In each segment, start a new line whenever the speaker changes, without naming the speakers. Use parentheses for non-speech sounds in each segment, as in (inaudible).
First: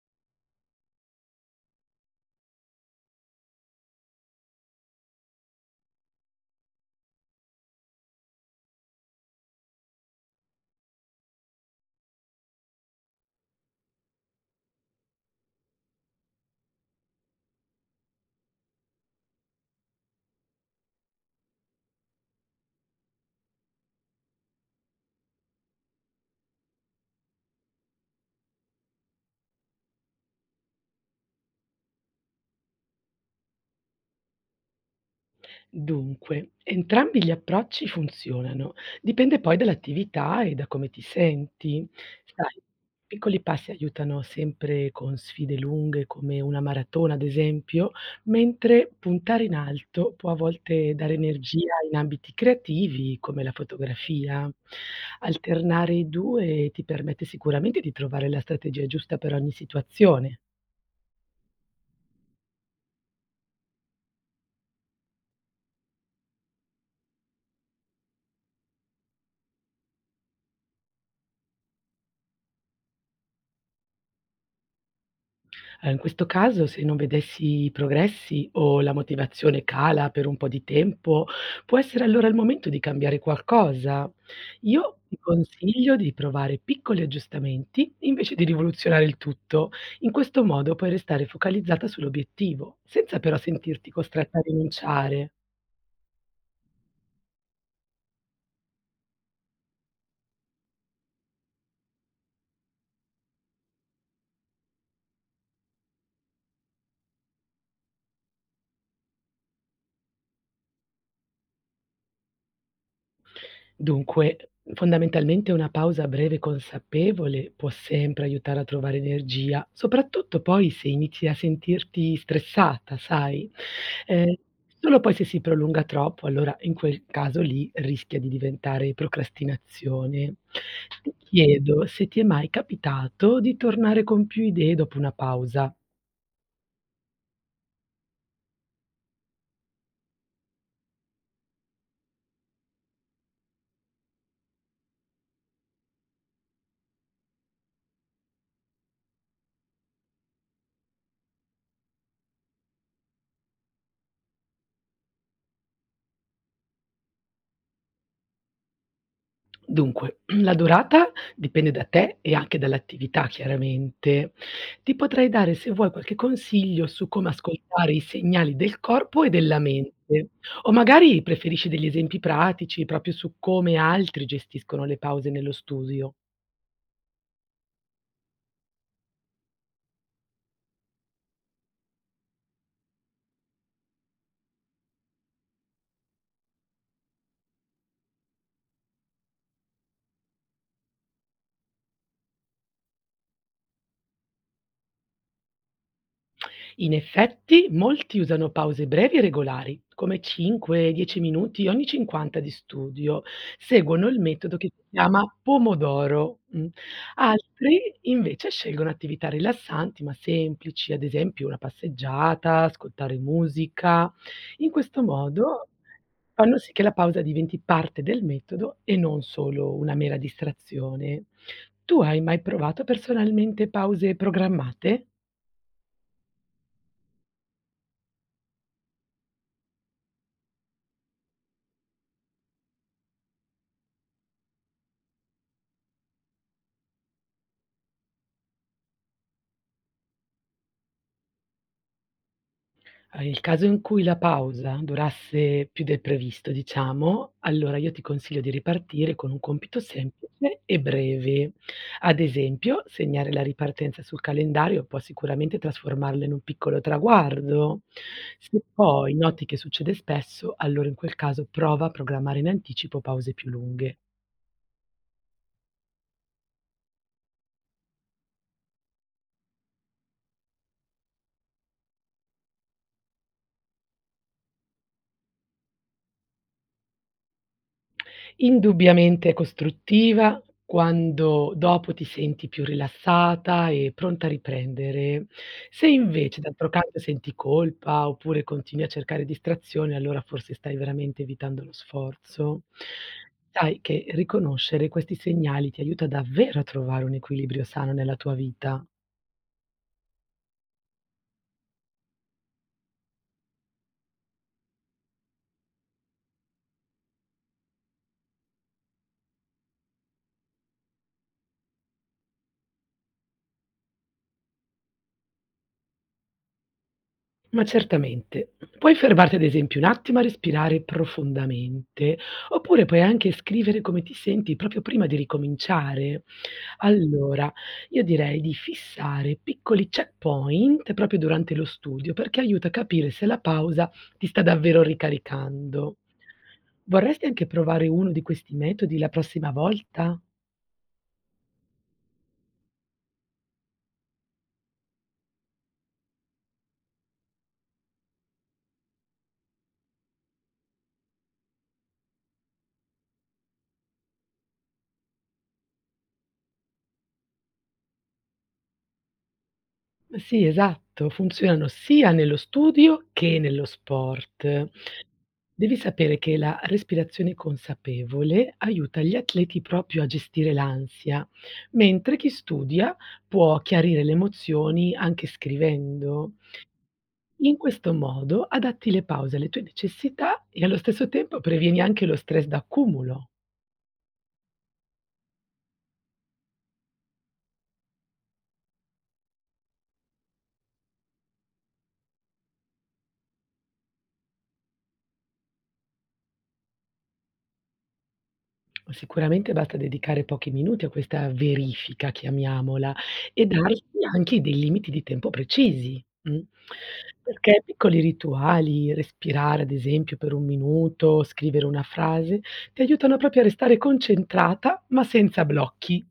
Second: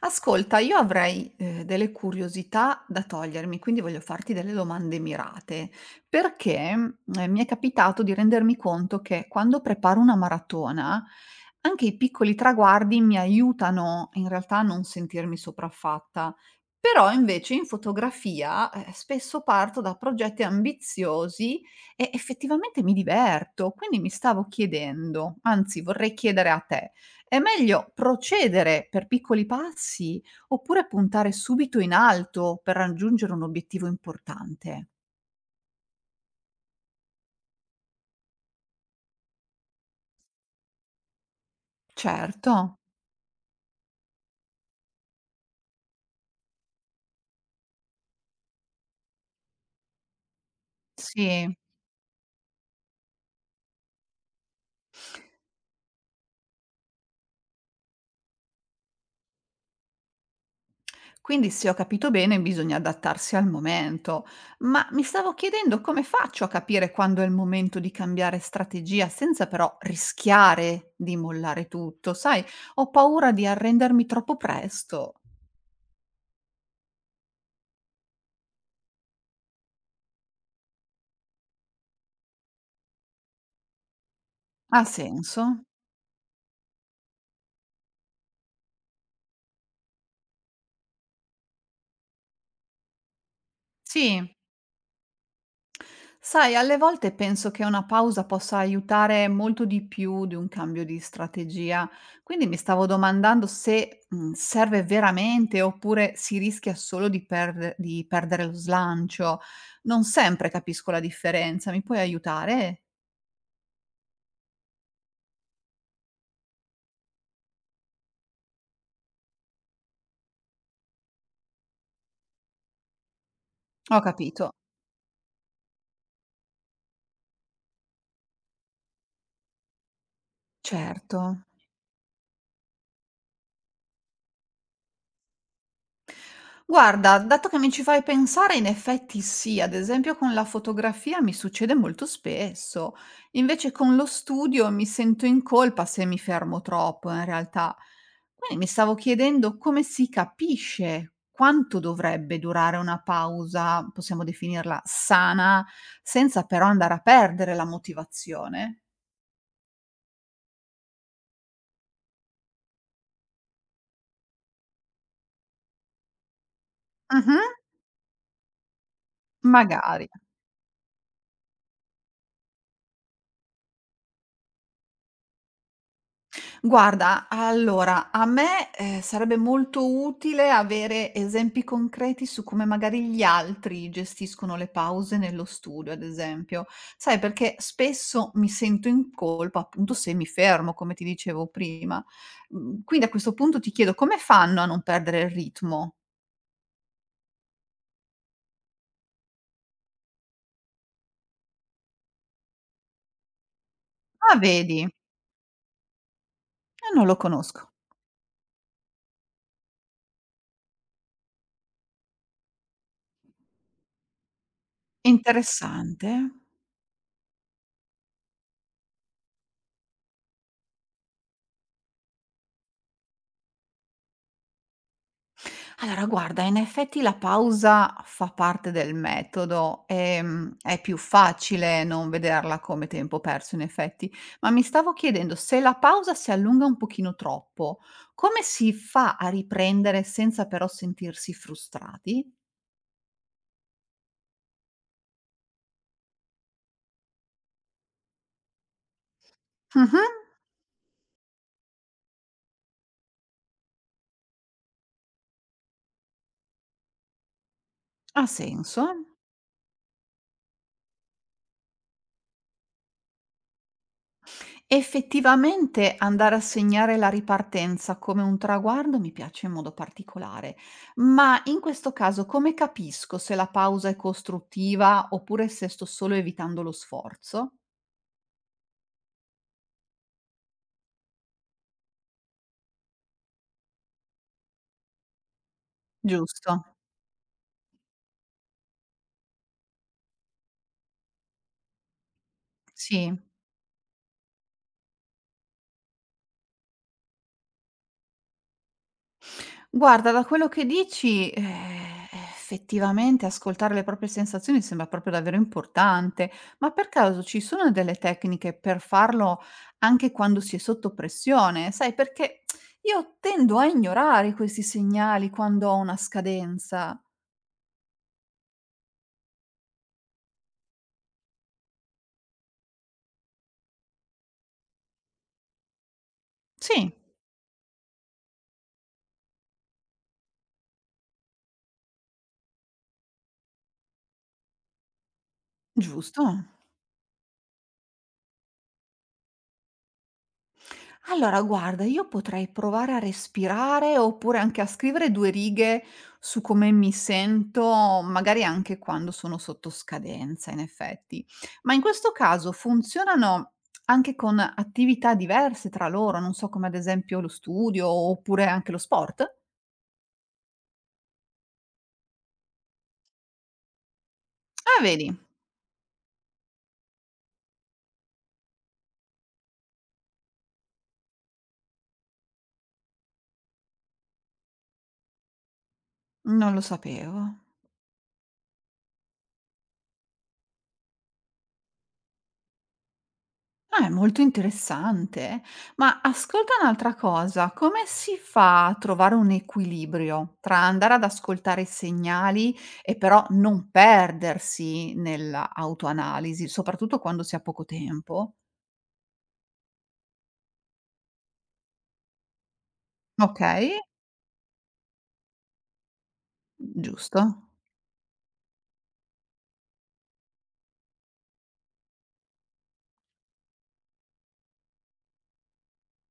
Ascolta, io avrei, delle curiosità da togliermi, quindi voglio farti delle domande mirate, perché mi è capitato di rendermi conto che quando preparo una maratona, anche i piccoli traguardi mi aiutano in realtà a non sentirmi sopraffatta. Però invece in fotografia, spesso parto da progetti ambiziosi e effettivamente mi diverto, quindi mi stavo chiedendo, anzi vorrei chiedere a te è meglio procedere per piccoli passi oppure puntare subito in alto per raggiungere un obiettivo importante?
Dunque, entrambi gli approcci funzionano, dipende poi dall'attività e da come ti senti.
Certo,
Sai, piccoli passi aiutano sempre con sfide lunghe come una maratona, ad esempio, mentre puntare in alto può a volte dare
sì.
energia in ambiti creativi come la fotografia. Alternare i due ti permette sicuramente di trovare la strategia giusta per ogni situazione.
Quindi se ho capito bene bisogna adattarsi al momento, ma mi stavo chiedendo come faccio a capire quando è il momento di cambiare strategia senza però rischiare di mollare tutto, sai? Ho paura di arrendermi troppo presto.
In questo caso se non vedessi i progressi o la motivazione cala per un po' di tempo, può essere allora il momento di cambiare qualcosa.
Ha
Io ti
senso?
consiglio di provare piccoli aggiustamenti invece di rivoluzionare il tutto. In questo modo puoi restare focalizzata sull'obiettivo, senza però sentirti
Sì.
costretta a rinunciare.
Sai, alle volte penso che una pausa possa aiutare molto di più di un cambio di strategia, quindi mi stavo domandando se serve veramente oppure si rischia solo di perdere lo slancio. Non sempre capisco la differenza, mi puoi aiutare?
Dunque, fondamentalmente una pausa breve consapevole può sempre aiutare a trovare energia, soprattutto poi se inizi a sentirti stressata, sai?
Ho
Ehm,
capito,
solo poi se si prolunga troppo, allora in quel caso lì rischia di diventare procrastinazione. Ti
certo.
chiedo se ti è mai capitato di tornare con più idee dopo una pausa.
Guarda, dato che mi ci fai pensare, in effetti sì, ad esempio con la fotografia mi succede molto spesso. Invece con lo studio mi sento in colpa se mi fermo troppo, in realtà. Quindi mi stavo chiedendo come si capisce quanto dovrebbe durare una pausa, possiamo definirla sana, senza però andare a perdere la motivazione.
Dunque, (clears throat) la durata dipende da te e anche dall'attività chiaramente. Ti potrei dare, se vuoi, qualche consiglio su come
Mhm,
ascoltare i segnali del corpo e della
magari.
mente, o magari preferisci degli esempi pratici proprio su come altri gestiscono le pause nello studio.
Guarda, allora, a me, sarebbe molto utile avere esempi concreti su come magari gli altri gestiscono le pause nello studio, ad esempio. Sai, perché spesso mi sento in colpa, appunto, se mi fermo, come ti dicevo prima. Mhmm, quindi a questo punto ti chiedo: come fanno a non perdere il ritmo?
In effetti, molti usano pause brevi e regolari, come 5-10 minuti ogni 50 di studio. Seguono il
Ah,
metodo che si
vedi?
chiama pomodoro.
Non lo conosco.
Altri invece scelgono attività rilassanti ma semplici, ad esempio una passeggiata, ascoltare musica. In questo modo
Interessante.
fanno sì che la pausa diventi parte del metodo e non solo una mera distrazione. Tu hai mai provato personalmente pause programmate?
Allora guarda, in effetti la pausa fa parte del metodo, è più facile non vederla come tempo perso in effetti, ma mi stavo chiedendo se la pausa si allunga un pochino troppo, come si fa a riprendere senza però sentirsi frustrati?
Nel caso in cui la pausa durasse più del previsto, diciamo, allora io ti consiglio di ripartire con un compito
Mh-mh,
semplice e breve. Ad esempio, segnare la ripartenza sul calendario può sicuramente trasformarla in un piccolo traguardo.
ha
Se
senso.
poi noti che succede spesso, allora in quel caso prova a programmare in anticipo pause più lunghe.
Effettivamente andare a segnare la ripartenza come un traguardo mi piace in modo particolare, ma in questo caso come capisco se la pausa è costruttiva oppure se sto solo evitando lo sforzo?
Indubbiamente è costruttiva quando dopo ti senti più rilassata e pronta a riprendere. Se invece
Giusto,
d'altro canto senti colpa oppure continui a cercare distrazioni, allora forse stai veramente evitando lo sforzo.
sì.
Sai che riconoscere questi segnali ti aiuta davvero a trovare un equilibrio sano nella tua vita.
Guarda, da quello che dici, effettivamente ascoltare le proprie sensazioni sembra proprio davvero importante, ma per caso ci sono delle tecniche per farlo anche quando si è sotto pressione? Sai, perché io tendo a ignorare questi segnali quando ho una scadenza.
Ma certamente. Puoi fermarti ad esempio un attimo a respirare profondamente, oppure puoi anche scrivere come ti senti proprio prima di ricominciare.
Sì,
Allora, io direi di fissare piccoli checkpoint proprio durante lo studio, perché aiuta a capire se la pausa ti sta davvero ricaricando.
giusto?
Vorresti anche provare uno di questi metodi la prossima volta?
Allora guarda, io potrei provare a respirare, oppure anche a scrivere 2 righe su come mi sento, magari anche quando sono sotto scadenza in effetti. Ma in questo caso funzionano anche con attività diverse tra loro, non so come ad esempio lo studio, oppure anche lo sport?
Sì, esatto, funzionano sia nello studio che nello sport.
Ah vedi,
Devi sapere che la respirazione consapevole aiuta gli atleti proprio a gestire l'ansia, mentre chi studia può chiarire le emozioni anche scrivendo.
non lo sapevo.
In questo modo adatti le pause alle tue necessità e allo stesso tempo previeni anche lo stress d'accumulo.
Ah, è molto interessante. Ma ascolta un'altra cosa, come si fa a trovare un equilibrio tra andare ad ascoltare i segnali e però non perdersi nell'autoanalisi, soprattutto quando si ha poco tempo?
Sicuramente basta dedicare pochi minuti a questa verifica, chiamiamola, e
Okay,
darsi anche dei limiti di tempo precisi,
giusto.
Perché piccoli rituali, respirare ad esempio per 1 minuto, scrivere una frase, ti aiutano proprio a restare concentrata, ma senza blocchi.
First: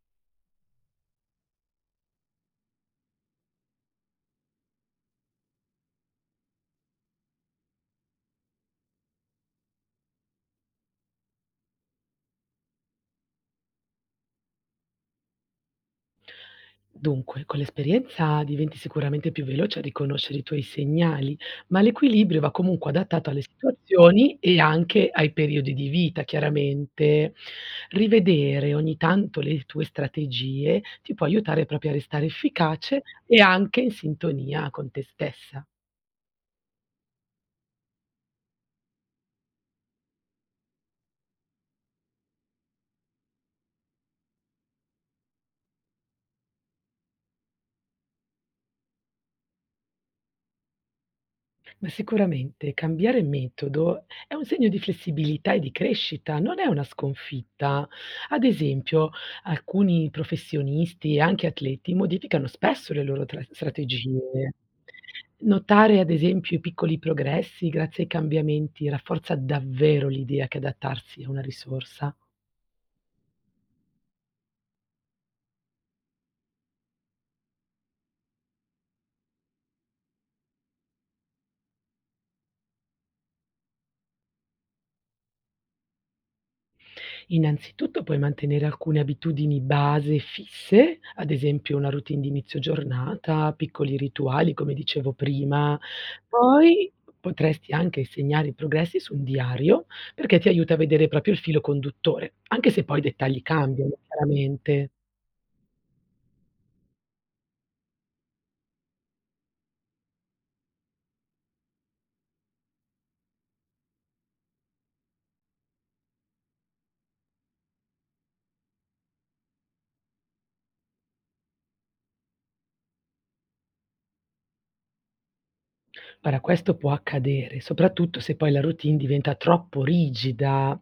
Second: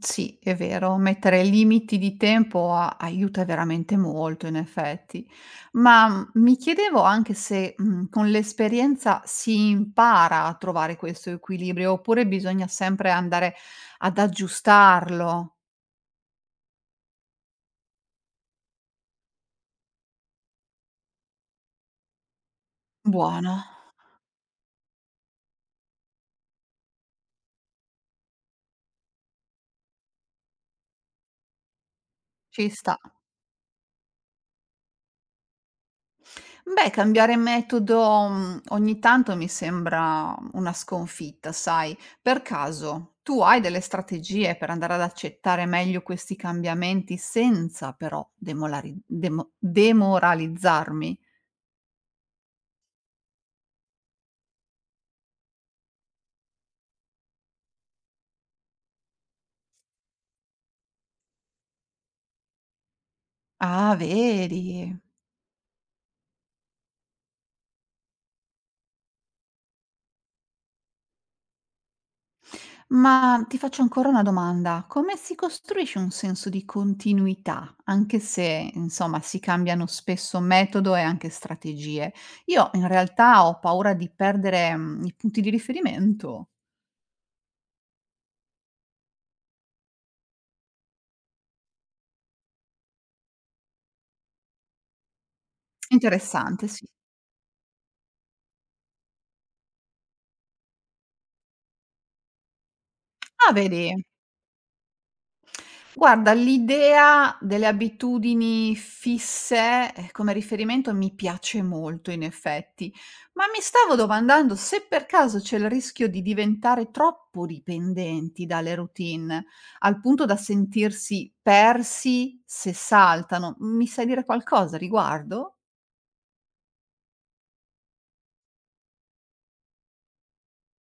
Sì, è vero, mettere limiti di tempo a aiuta veramente molto in effetti. Ma, mi chiedevo anche se, con l'esperienza si impara a trovare questo equilibrio, oppure bisogna sempre andare ad aggiustarlo?
Dunque, con l'esperienza diventi sicuramente più veloce a riconoscere i tuoi segnali, ma l'equilibrio va comunque adattato alle
Buono,
situazioni e anche ai periodi di vita, chiaramente. Rivedere ogni tanto le tue strategie ti può aiutare proprio a restare
ci sta.
efficace e anche in sintonia con te stessa.
Beh, cambiare metodo, ogni tanto mi sembra una sconfitta, sai. Per caso, tu hai delle strategie per andare ad accettare meglio questi cambiamenti senza però demolari demo demoralizzarmi?
Ma sicuramente cambiare metodo è un segno di flessibilità e di crescita, non è una sconfitta. Ad esempio, alcuni professionisti e anche atleti modificano spesso le loro
Ah,
strategie.
vedi.
Notare, ad esempio, i piccoli progressi grazie ai cambiamenti rafforza davvero l'idea che adattarsi è una risorsa.
Ma ti faccio ancora una domanda: come si costruisce un senso di continuità, anche se insomma si cambiano spesso metodo e anche strategie? Io in realtà ho paura di perdere, i punti di riferimento.
Innanzitutto puoi mantenere alcune abitudini base fisse, ad esempio una routine di inizio giornata, piccoli rituali, come dicevo prima.
Interessante, sì.
Poi potresti anche segnare i progressi su un diario, perché ti aiuta a vedere proprio il filo conduttore, anche se poi i dettagli
Ah, vedi?
cambiano, chiaramente.
Guarda, l'idea delle abitudini fisse, come riferimento mi piace molto in effetti, ma mi stavo domandando se per caso c'è il rischio di diventare troppo dipendenti dalle routine, al punto da sentirsi persi se saltano. Mi sai dire qualcosa a riguardo?
Guarda, questo può accadere, soprattutto se poi la routine diventa troppo rigida.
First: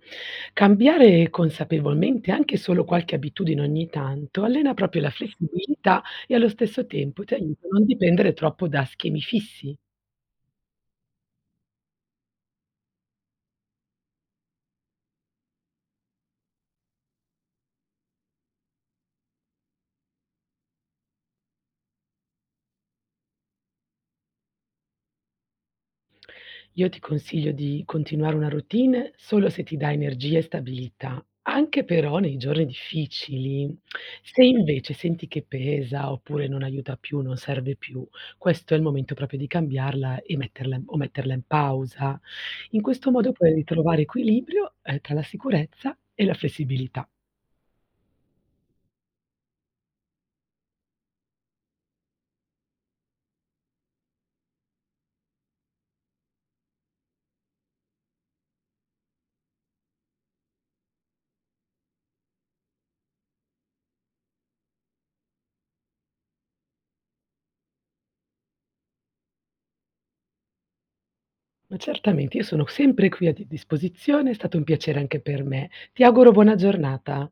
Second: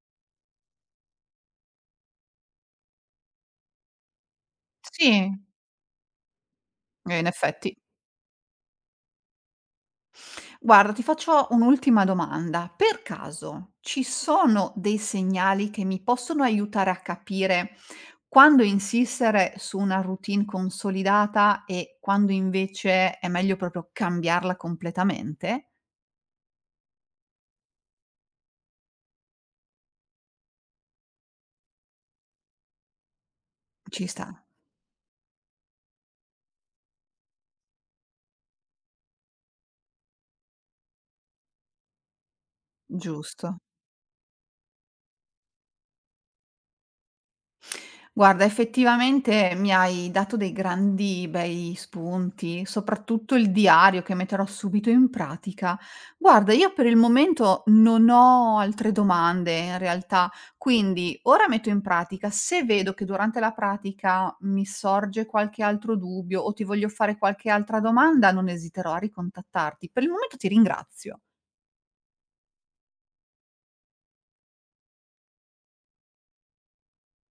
Cambiare consapevolmente anche solo qualche abitudine ogni tanto allena proprio la
Sì.
flessibilità e allo stesso tempo
In
ti aiuta a
effetti.
non dipendere troppo da schemi fissi.
Guarda, ti faccio un'ultima domanda. Per caso ci sono dei segnali che mi possono aiutare a capire quando insistere su una routine consolidata e quando invece è meglio proprio cambiarla completamente?
Io ti consiglio di continuare una routine solo se ti dà energia e stabilità, anche però nei giorni difficili.
Ci sta,
Se invece senti che pesa oppure non aiuta più, non serve più, questo è il momento proprio di cambiarla e metterla in o metterla in pausa. In questo modo puoi
giusto.
ritrovare equilibrio, tra la sicurezza e la flessibilità.
Guarda, effettivamente mi hai dato dei grandi bei spunti, soprattutto il diario che metterò subito in pratica. Guarda, io per il momento non ho altre domande in realtà, quindi ora metto in pratica. Se vedo che durante la pratica mi sorge qualche altro dubbio o ti voglio fare qualche altra domanda, non esiterò a ricontattarti. Per il momento ti ringrazio.
Ma certamente, io sono sempre qui a di disposizione, è stato un piacere anche per me. Ti auguro buona giornata.